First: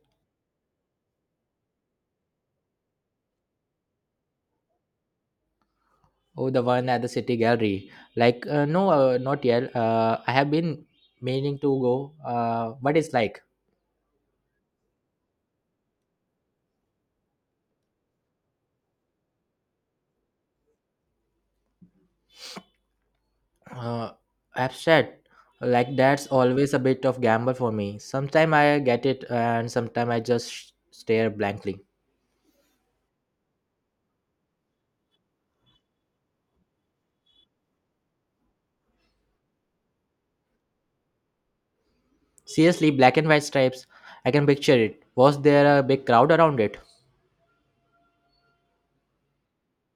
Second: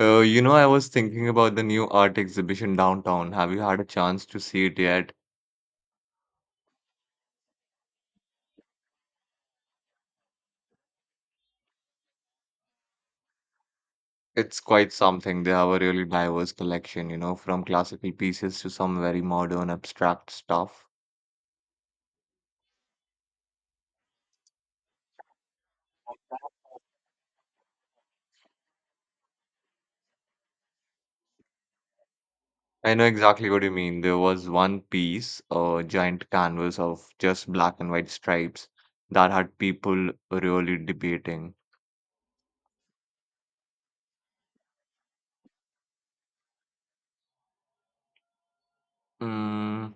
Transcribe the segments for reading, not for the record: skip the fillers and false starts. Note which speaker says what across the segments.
Speaker 1: I was thinking about the new art exhibition downtown. Have you had a chance to see it yet?
Speaker 2: Oh, the one at the City Gallery. No, not yet. I have been meaning to go. What is like?
Speaker 1: It's quite something. They have a really diverse collection, you know, from classical pieces to some very modern abstract stuff.
Speaker 2: Uh, Abstract. Like that's always a bit of gamble for me. Sometimes I get it, and sometimes I just stare blankly.
Speaker 1: I know exactly what you mean. There was one piece, a giant canvas of just black and white stripes that had people really debating.
Speaker 2: Seriously, black and white stripes. I can picture it. Was there a big crowd around it?
Speaker 1: Mm,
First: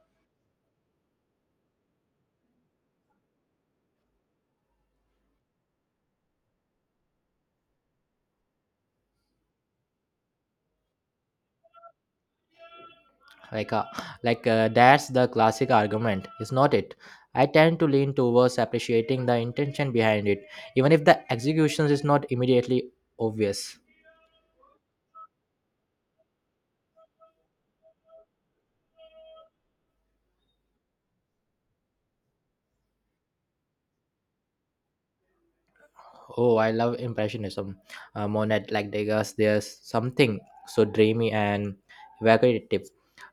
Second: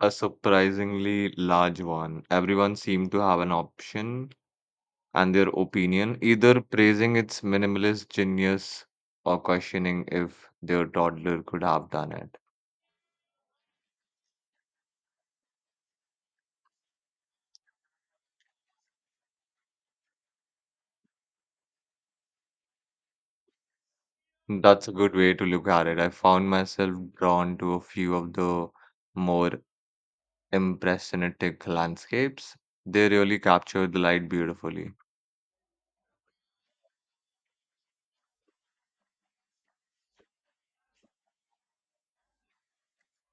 Speaker 1: a surprisingly large one. Everyone seemed to have an option and their opinion, either praising its minimalist genius or questioning if their toddler could have done it.
Speaker 2: like uh, like, that's the classic argument, is not it? I tend to lean towards appreciating the intention behind it, even if the execution is not immediately obvious.
Speaker 1: That's a good way to look at it. I found myself drawn to a few of the more impressionistic landscapes. They really captured the light beautifully.
Speaker 2: Oh, I love impressionism. Monet, like Degas, there's something so dreamy and evocative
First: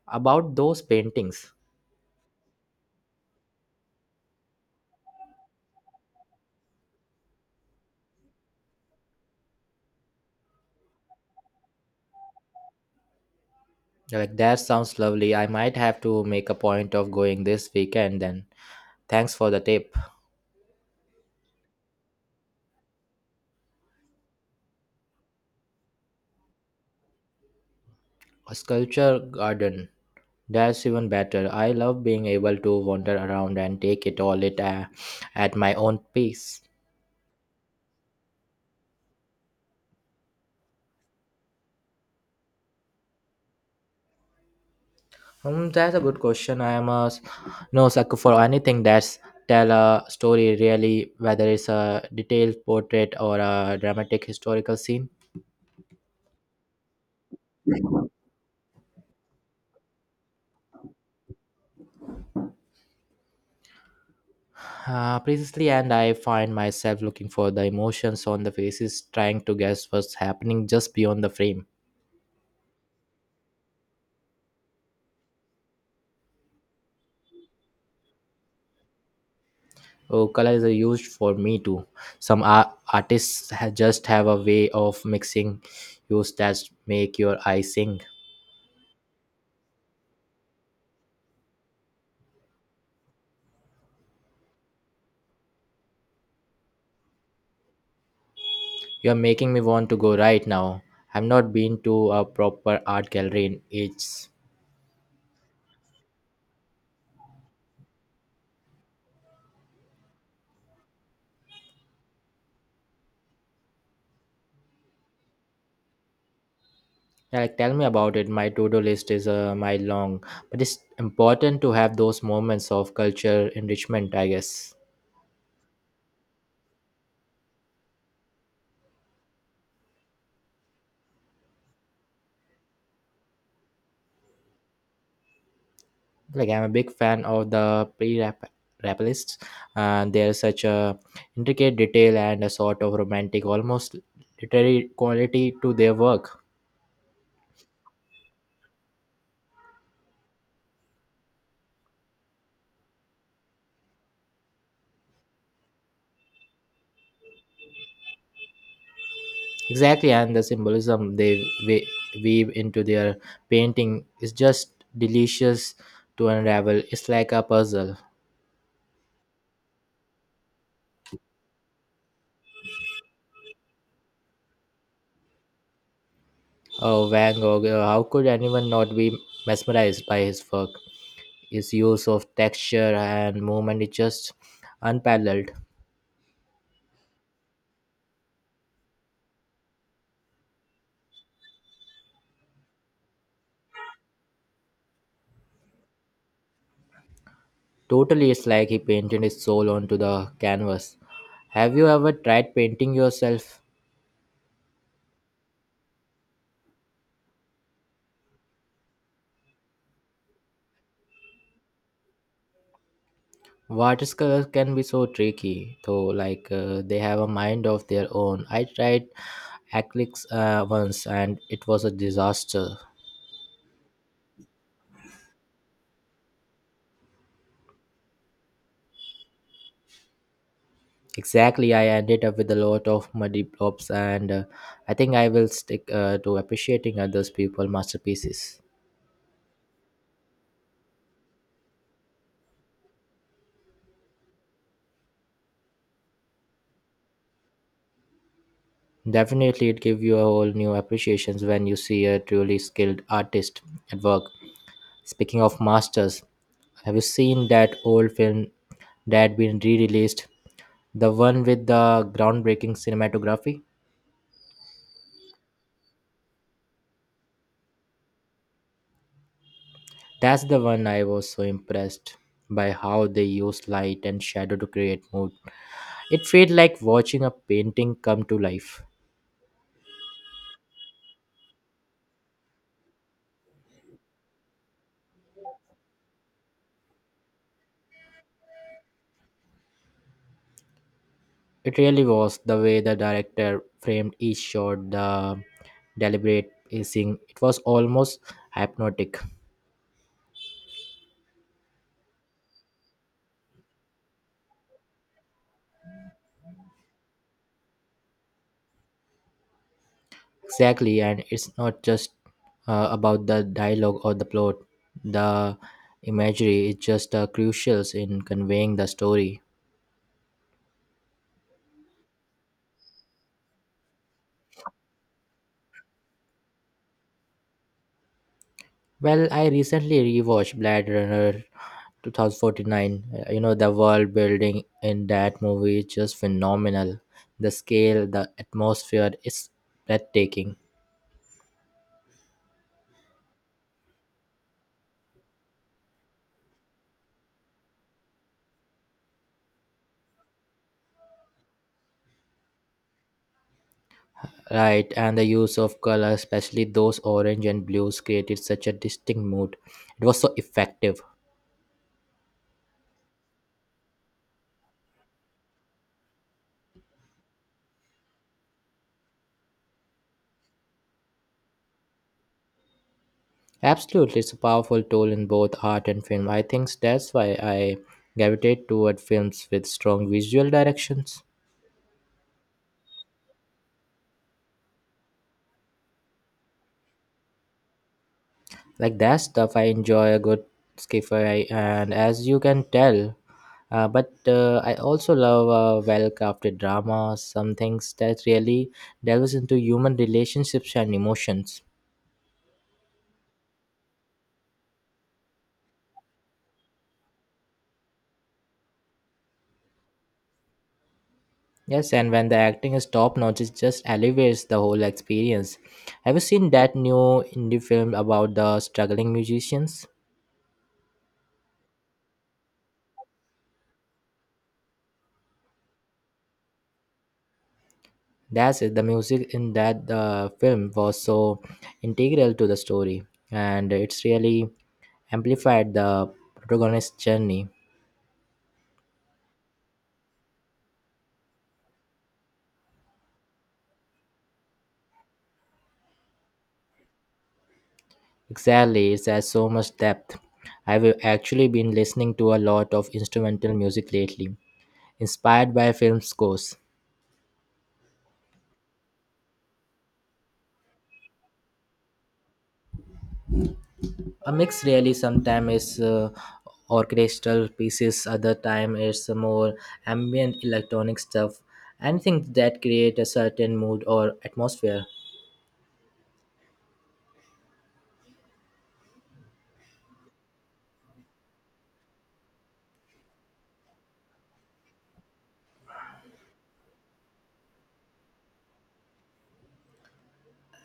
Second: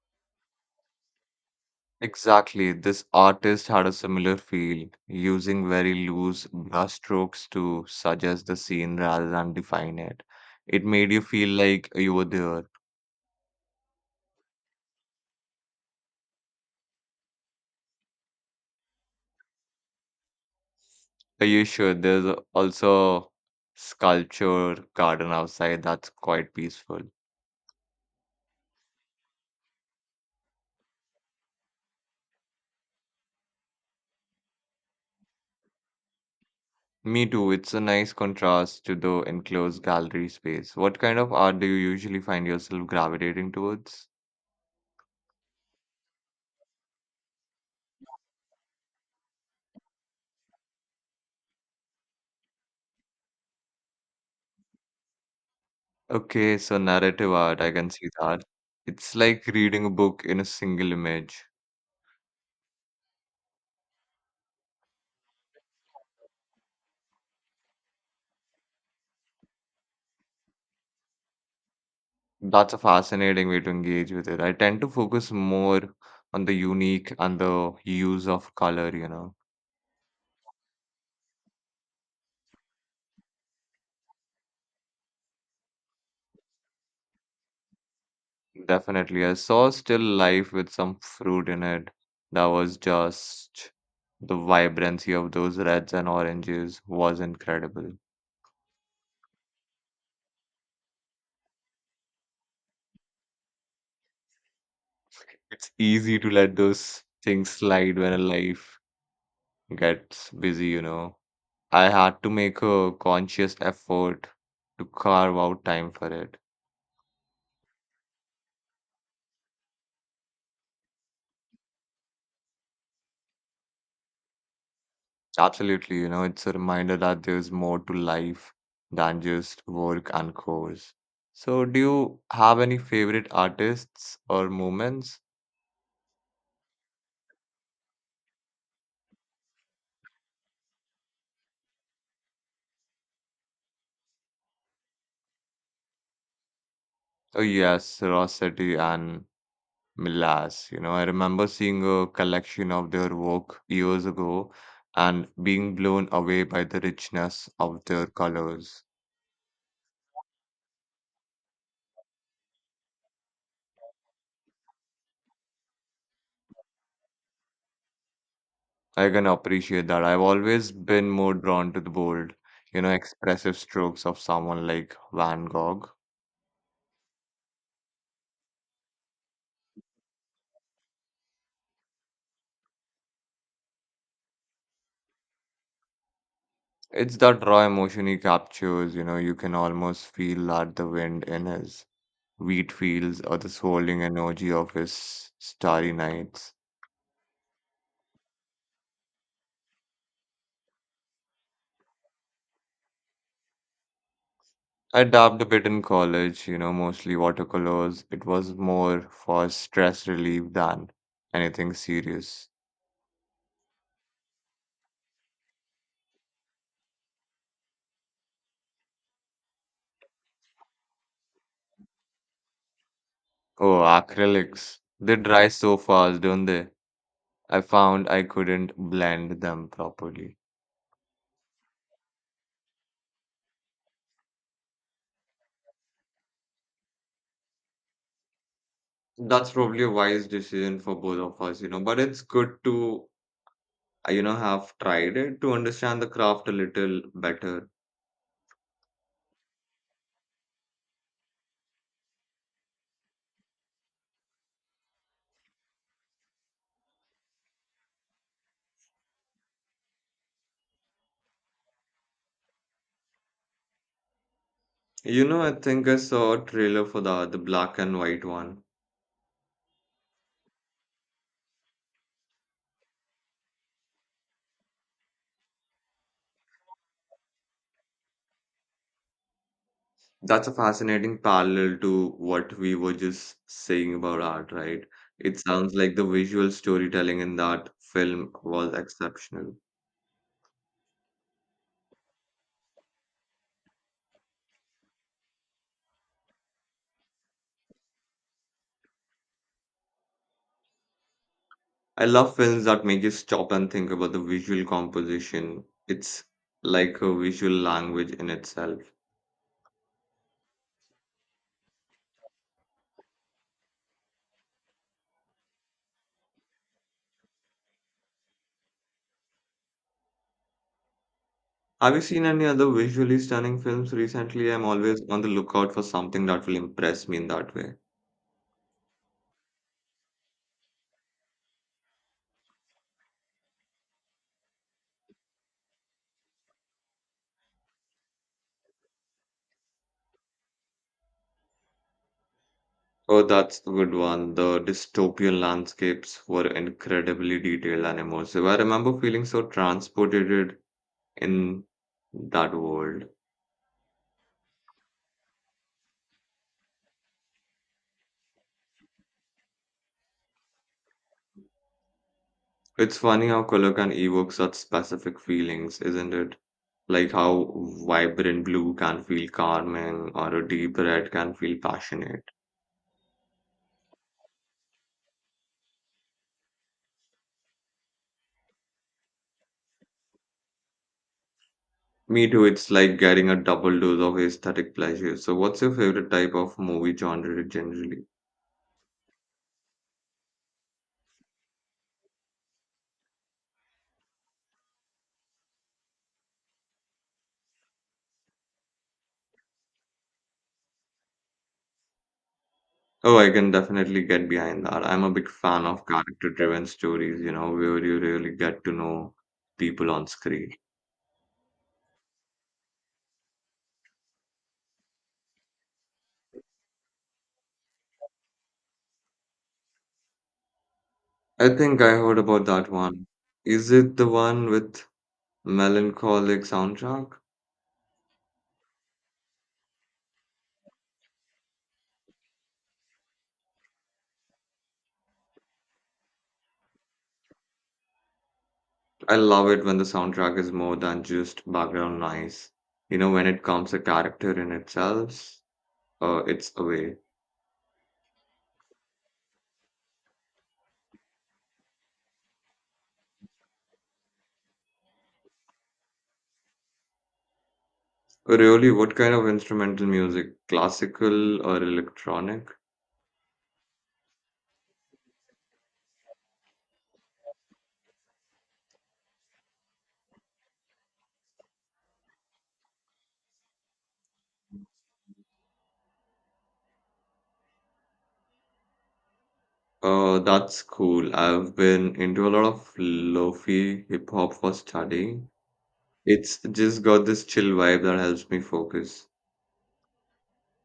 Speaker 2: about those paintings.
Speaker 1: Exactly, this artist had a similar feel, using very loose brushstrokes to suggest the scene rather than define it. It made you feel like you were there.
Speaker 2: Like that sounds lovely. I might have to make a point of going this weekend then. Thanks for the tip.
Speaker 1: Are you sure? Also sculpture garden outside that's quite peaceful.
Speaker 2: A sculpture garden? That's even better. I love being able to wander around and take it all it at my own pace.
Speaker 1: Me too. It's a nice contrast to the enclosed gallery space. What kind of art do you usually find yourself gravitating towards?
Speaker 2: That's a good question. I am a s- no sucker for anything that's tell a story really, whether it's a detailed portrait or a dramatic historical scene.
Speaker 1: Okay, so narrative art, I can see that. It's like reading a book in a single image.
Speaker 2: Precisely, and I find myself looking for the emotions on the faces, trying to guess what's happening just beyond the frame.
Speaker 1: That's a fascinating way to engage with it. I tend to focus more on the unique and the use of color, you know.
Speaker 2: Oh, color is a used for me too. Some artists just have a way of mixing hues that make your eyes sing.
Speaker 1: Definitely. I saw Still Life with some fruit in it. That was just the vibrancy of those reds and oranges was incredible.
Speaker 2: You are making me want to go right now. I've not been to a proper art gallery in ages.
Speaker 1: It's easy to let those things slide when life gets busy, you know. I had to make a conscious effort to carve out time for it.
Speaker 2: Yeah. Like, tell me about it. My to-do list is a mile long, but it's important to have those moments of culture enrichment, I guess.
Speaker 1: Absolutely, you know, it's a reminder that there's more to life than just work and chores. So, do you have any favorite artists or moments?
Speaker 2: Like, I'm a big fan of the pre-rap rap lists, and they're such a intricate detail and a sort of romantic, almost literary quality to their work.
Speaker 1: Oh yes, Rossetti and Milas. You know, I remember seeing a collection of their work years ago and being blown away by the richness of their colors.
Speaker 2: Exactly, and the symbolism they we- weave into their painting is just delicious to unravel. It's like a puzzle.
Speaker 1: I can appreciate that. I've always been more drawn to the bold, you know, expressive strokes of someone like Van Gogh.
Speaker 2: Oh, Van Gogh. How could anyone not be mesmerized by his work? His use of texture and movement is just unparalleled.
Speaker 1: It's that raw emotion he captures, you know, you can almost feel that the wind in his wheat fields or the swirling energy of his starry nights.
Speaker 2: Totally, it's like he painted his soul onto the canvas. Have you ever tried painting yourself?
Speaker 1: I dabbed a bit in college, you know, mostly watercolors. It was more for stress relief than anything serious.
Speaker 2: Watercolors can be so tricky, though, they have a mind of their own. I tried acrylics once and it was a disaster.
Speaker 1: Oh, acrylics. They dry so fast, don't they? I found I couldn't blend them properly.
Speaker 2: Exactly, I ended up with a lot of muddy blobs, and I think I will stick to appreciating others people masterpieces.
Speaker 1: That's probably a wise decision for both of us, you know, but it's good to have tried it to understand the craft a little better.
Speaker 2: Definitely, it gives you a whole new appreciations when you see a truly skilled artist at work. Speaking of masters, have you seen that old film that been re-released? The one with the groundbreaking cinematography?
Speaker 1: You know, I think I saw a trailer for the black and white one.
Speaker 2: That's the one. I was so impressed by how they used light and shadow to create mood. It felt like watching a painting come to life.
Speaker 1: That's a fascinating parallel to what we were just saying about art, right? It sounds like the visual storytelling in that film was exceptional.
Speaker 2: It really was. The way the director framed each shot, the deliberate pacing, it was almost hypnotic.
Speaker 1: I love films that make you stop and think about the visual composition. It's like a visual language in itself.
Speaker 2: Exactly, and it's not just about the dialogue or the plot. The imagery is just crucial in conveying the story.
Speaker 1: Have you seen any other visually stunning films recently? I'm always on the lookout for something that will impress me in that way.
Speaker 2: Well, I recently rewatched Blade Runner 2049. You know, the world building in that movie is just phenomenal. The scale, the atmosphere is breathtaking.
Speaker 1: Oh, that's the good one. The dystopian landscapes were incredibly detailed and immersive. I remember feeling so transported in that world.
Speaker 2: Right, and the use of color, especially those orange and blues, created such a distinct mood. It was so effective.
Speaker 1: It's funny how color can evoke such specific feelings, isn't it? Like how vibrant blue can feel calming or a deep red can feel passionate.
Speaker 2: Absolutely, it's a powerful tool in both art and film. I think that's why I gravitate toward films with strong visual directions.
Speaker 1: Me too, it's like getting a double dose of aesthetic pleasure. So, what's your favorite type of movie genre generally?
Speaker 2: Like that stuff, I enjoy a good skiffer, I- and as you can tell, but I also love a well crafted drama, some things that really delves into human relationships and emotions.
Speaker 1: Oh, I can definitely get behind that. I'm a big fan of character-driven stories, you know, where you really get to know people on screen.
Speaker 2: Yes, and when the acting is top notch, it just elevates the whole experience. Have you seen that new indie film about the struggling musicians?
Speaker 1: I think I heard about that one. Is it the one with melancholic soundtrack?
Speaker 2: That's it. The music in that film was so integral to the story, and it's really amplified the protagonist's journey.
Speaker 1: I love it when the soundtrack is more than just background noise. You know, when it comes a character in itself, it's away.
Speaker 2: Exactly, it has so much depth. I've actually been listening to a lot of instrumental music lately, inspired by film scores.
Speaker 1: Really, what kind of instrumental music? Classical or electronic?
Speaker 2: A mix really. Sometimes is orchestral pieces, other time it's more ambient electronic stuff. Anything that create a certain mood or atmosphere.
Speaker 1: That's cool. I've been into a lot of lofi hip hop for studying. It's just got this chill vibe that helps me focus.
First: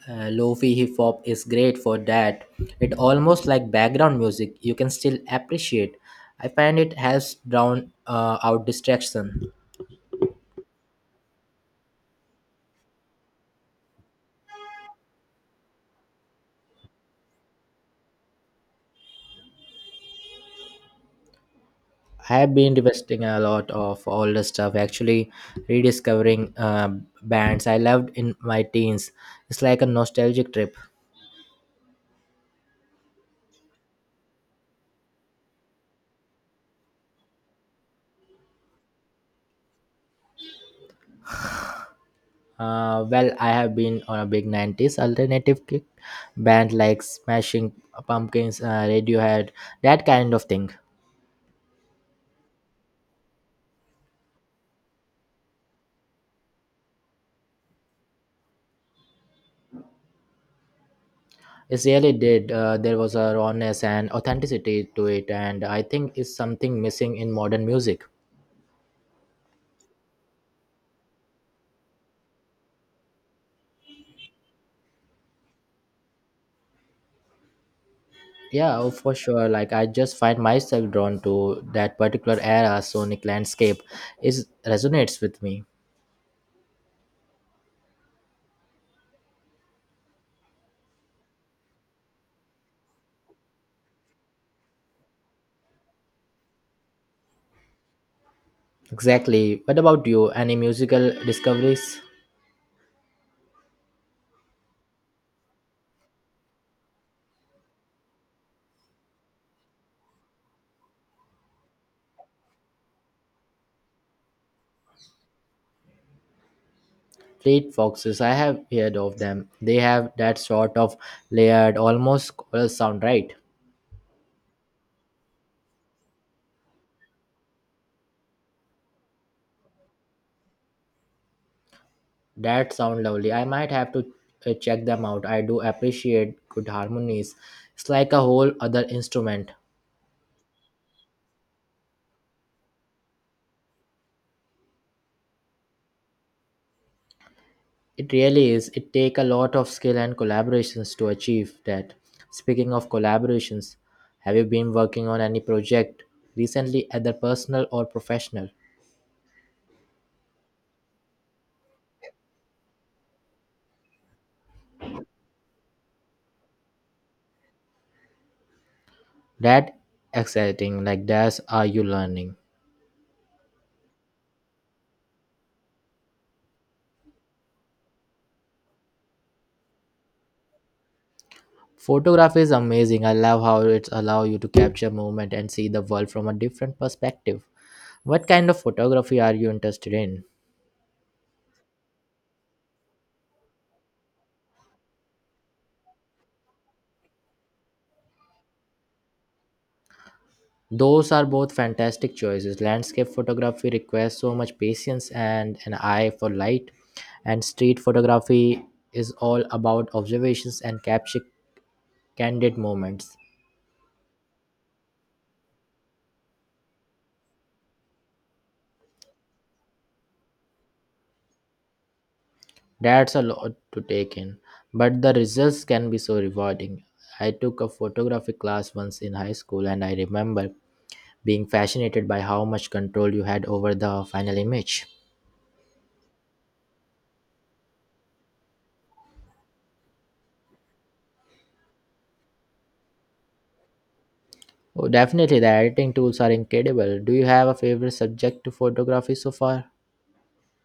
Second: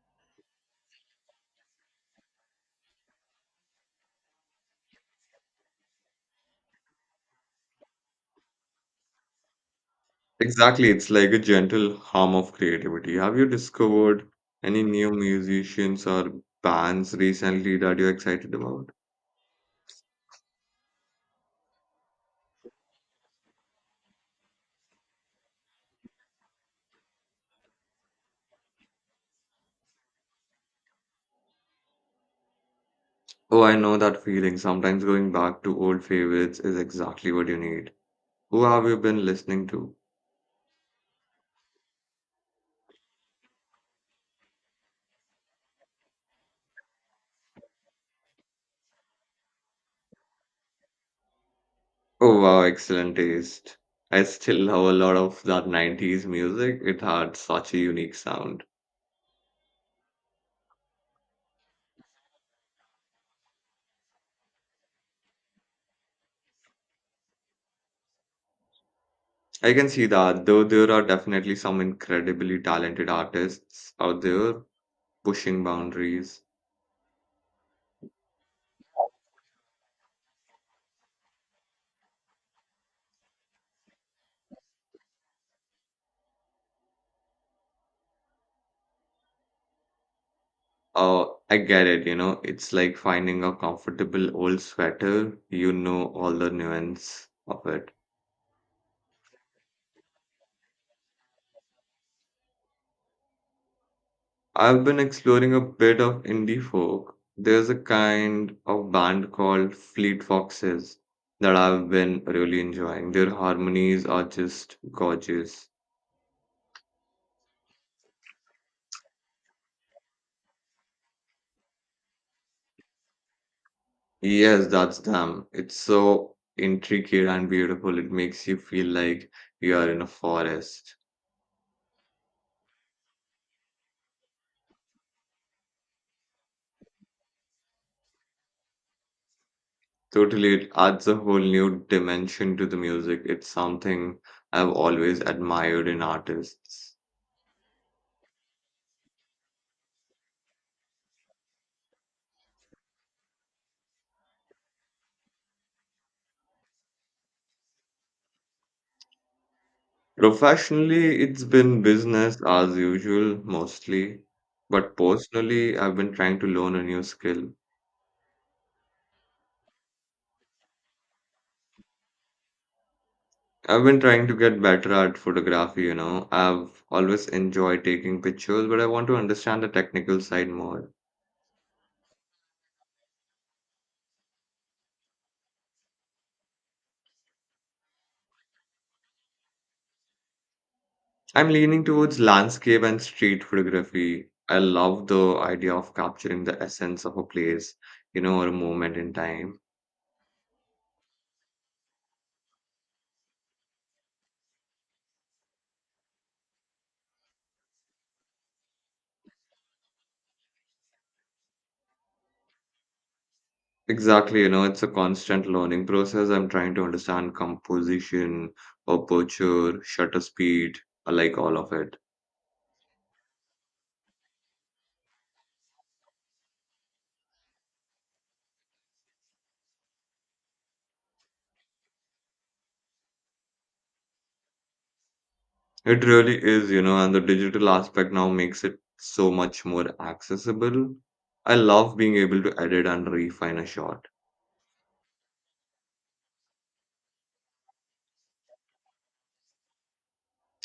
Speaker 2: Lo-fi hip hop is great for that. It almost like background music. You can still appreciate. I find it helps drown out distraction.
Speaker 1: Exactly, it's like a gentle hum of creativity. Have you discovered any new musicians or bands recently that you're excited about?
Speaker 2: I have been revisiting a lot of older stuff. Actually, rediscovering bands I loved in my teens. It's like a nostalgic trip.
Speaker 1: Oh, I know that feeling. Sometimes going back to old favorites is exactly what you need. Who have you been listening to?
Speaker 2: Well, I have been on a big '90s alternative kick, band like Smashing Pumpkins, Radiohead, that kind of thing.
Speaker 1: Oh wow, excellent taste. I still love a lot of that 90s music. It had such a unique sound.
Speaker 2: It really did. There was a rawness and authenticity to it, and I think it's something missing in modern music.
Speaker 1: I can see that, though there are definitely some incredibly talented artists out there pushing boundaries.
Speaker 2: Yeah, oh, for sure. Like, I just find myself drawn to that particular era sonic landscape. It resonates with me.
Speaker 1: Oh, I get it, you know, it's like finding a comfortable old sweater. You know all the nuance of it.
Speaker 2: Exactly. What about you? Any musical discoveries?
Speaker 1: I've been exploring a bit of indie folk. There's a kind of band called Fleet Foxes that I've been really enjoying. Their harmonies are just gorgeous.
Speaker 2: Fleet Foxes. I have heard of them. They have that sort of layered, almost choral sound, right?
Speaker 1: Yes, that's them. It's so intricate and beautiful. It makes you feel like you are in a forest.
Speaker 2: That sound lovely. I might have to check them out. I do appreciate good harmonies. It's like a whole other instrument.
Speaker 1: Totally, it adds a whole new dimension to the music. It's something I've always admired in artists.
Speaker 2: It really is. It take a lot of skill and collaborations to achieve that. Speaking of collaborations, have you been working on any project recently, either personal or professional?
Speaker 1: Professionally, it's been business as usual mostly, but personally, I've been trying to learn a new skill.
Speaker 2: That exciting. Like that's are you learning?
Speaker 1: I've been trying to get better at photography, you know. I've always enjoyed taking pictures, but I want to understand the technical side more.
Speaker 2: Photography is amazing. I love how it allows you to capture movement and see the world from a different perspective. What kind of photography are you interested in?
Speaker 1: I'm leaning towards landscape and street photography. I love the idea of capturing the essence of a place, you know, or a moment in time.
Speaker 2: Those are both fantastic choices. Landscape photography requires so much patience and an eye for light, and street photography is all about observations and capture candid moments.
Speaker 1: Exactly, you know, it's a constant learning process. I'm trying to understand composition, aperture, shutter speed, I like all of it.
Speaker 2: That's a lot to take in, but the results can be so rewarding. I took a photography class once in high school, and I remember being fascinated by how much control you had over the final image.
Speaker 1: It really is, you know, and the digital aspect now makes it so much more accessible. I love being able to edit and refine a shot.
Speaker 2: Oh, definitely, the editing tools are incredible. Do you have a favorite subject to photography so far?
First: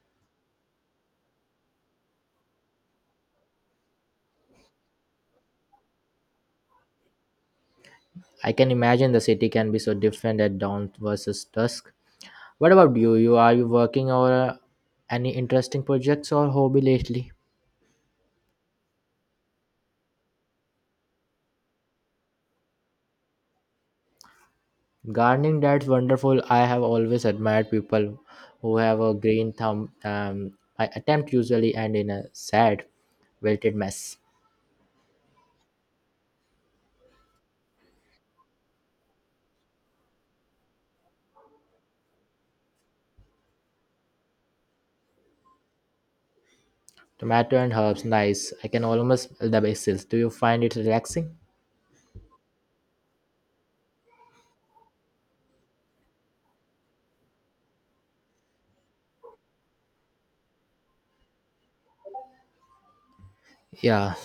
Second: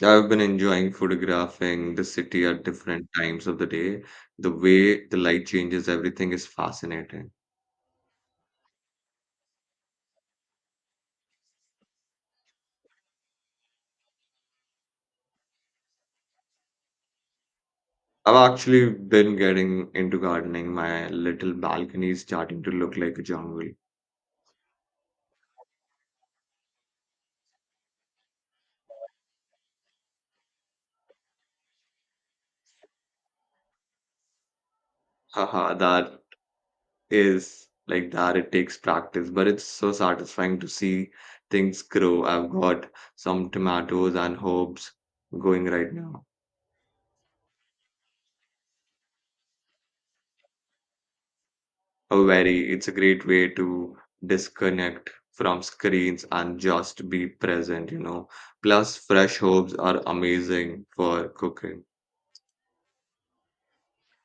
Speaker 1: I've been enjoying photographing the city at different times of the day. The way the light changes everything is fascinating.
Speaker 2: I can imagine the city can be so different at dawn versus dusk. What about you? You are you working on any interesting projects or hobby lately?
Speaker 1: I've actually been getting into gardening. My little balcony is starting to look like a jungle.
Speaker 2: Gardening, that's wonderful. I have always admired people who have a green thumb. My attempt usually end in a sad, wilted mess.
Speaker 1: Haha, that is like that it takes practice, but it's so satisfying to see things grow. I've got some tomatoes and herbs going right now.
Speaker 2: Tomato and herbs, nice. I can almost smell the basil. Do you find it relaxing?
Speaker 1: A very, it's a great way to disconnect from screens and just be present, you know. Plus, fresh herbs are amazing for cooking.
Speaker 2: Yeah.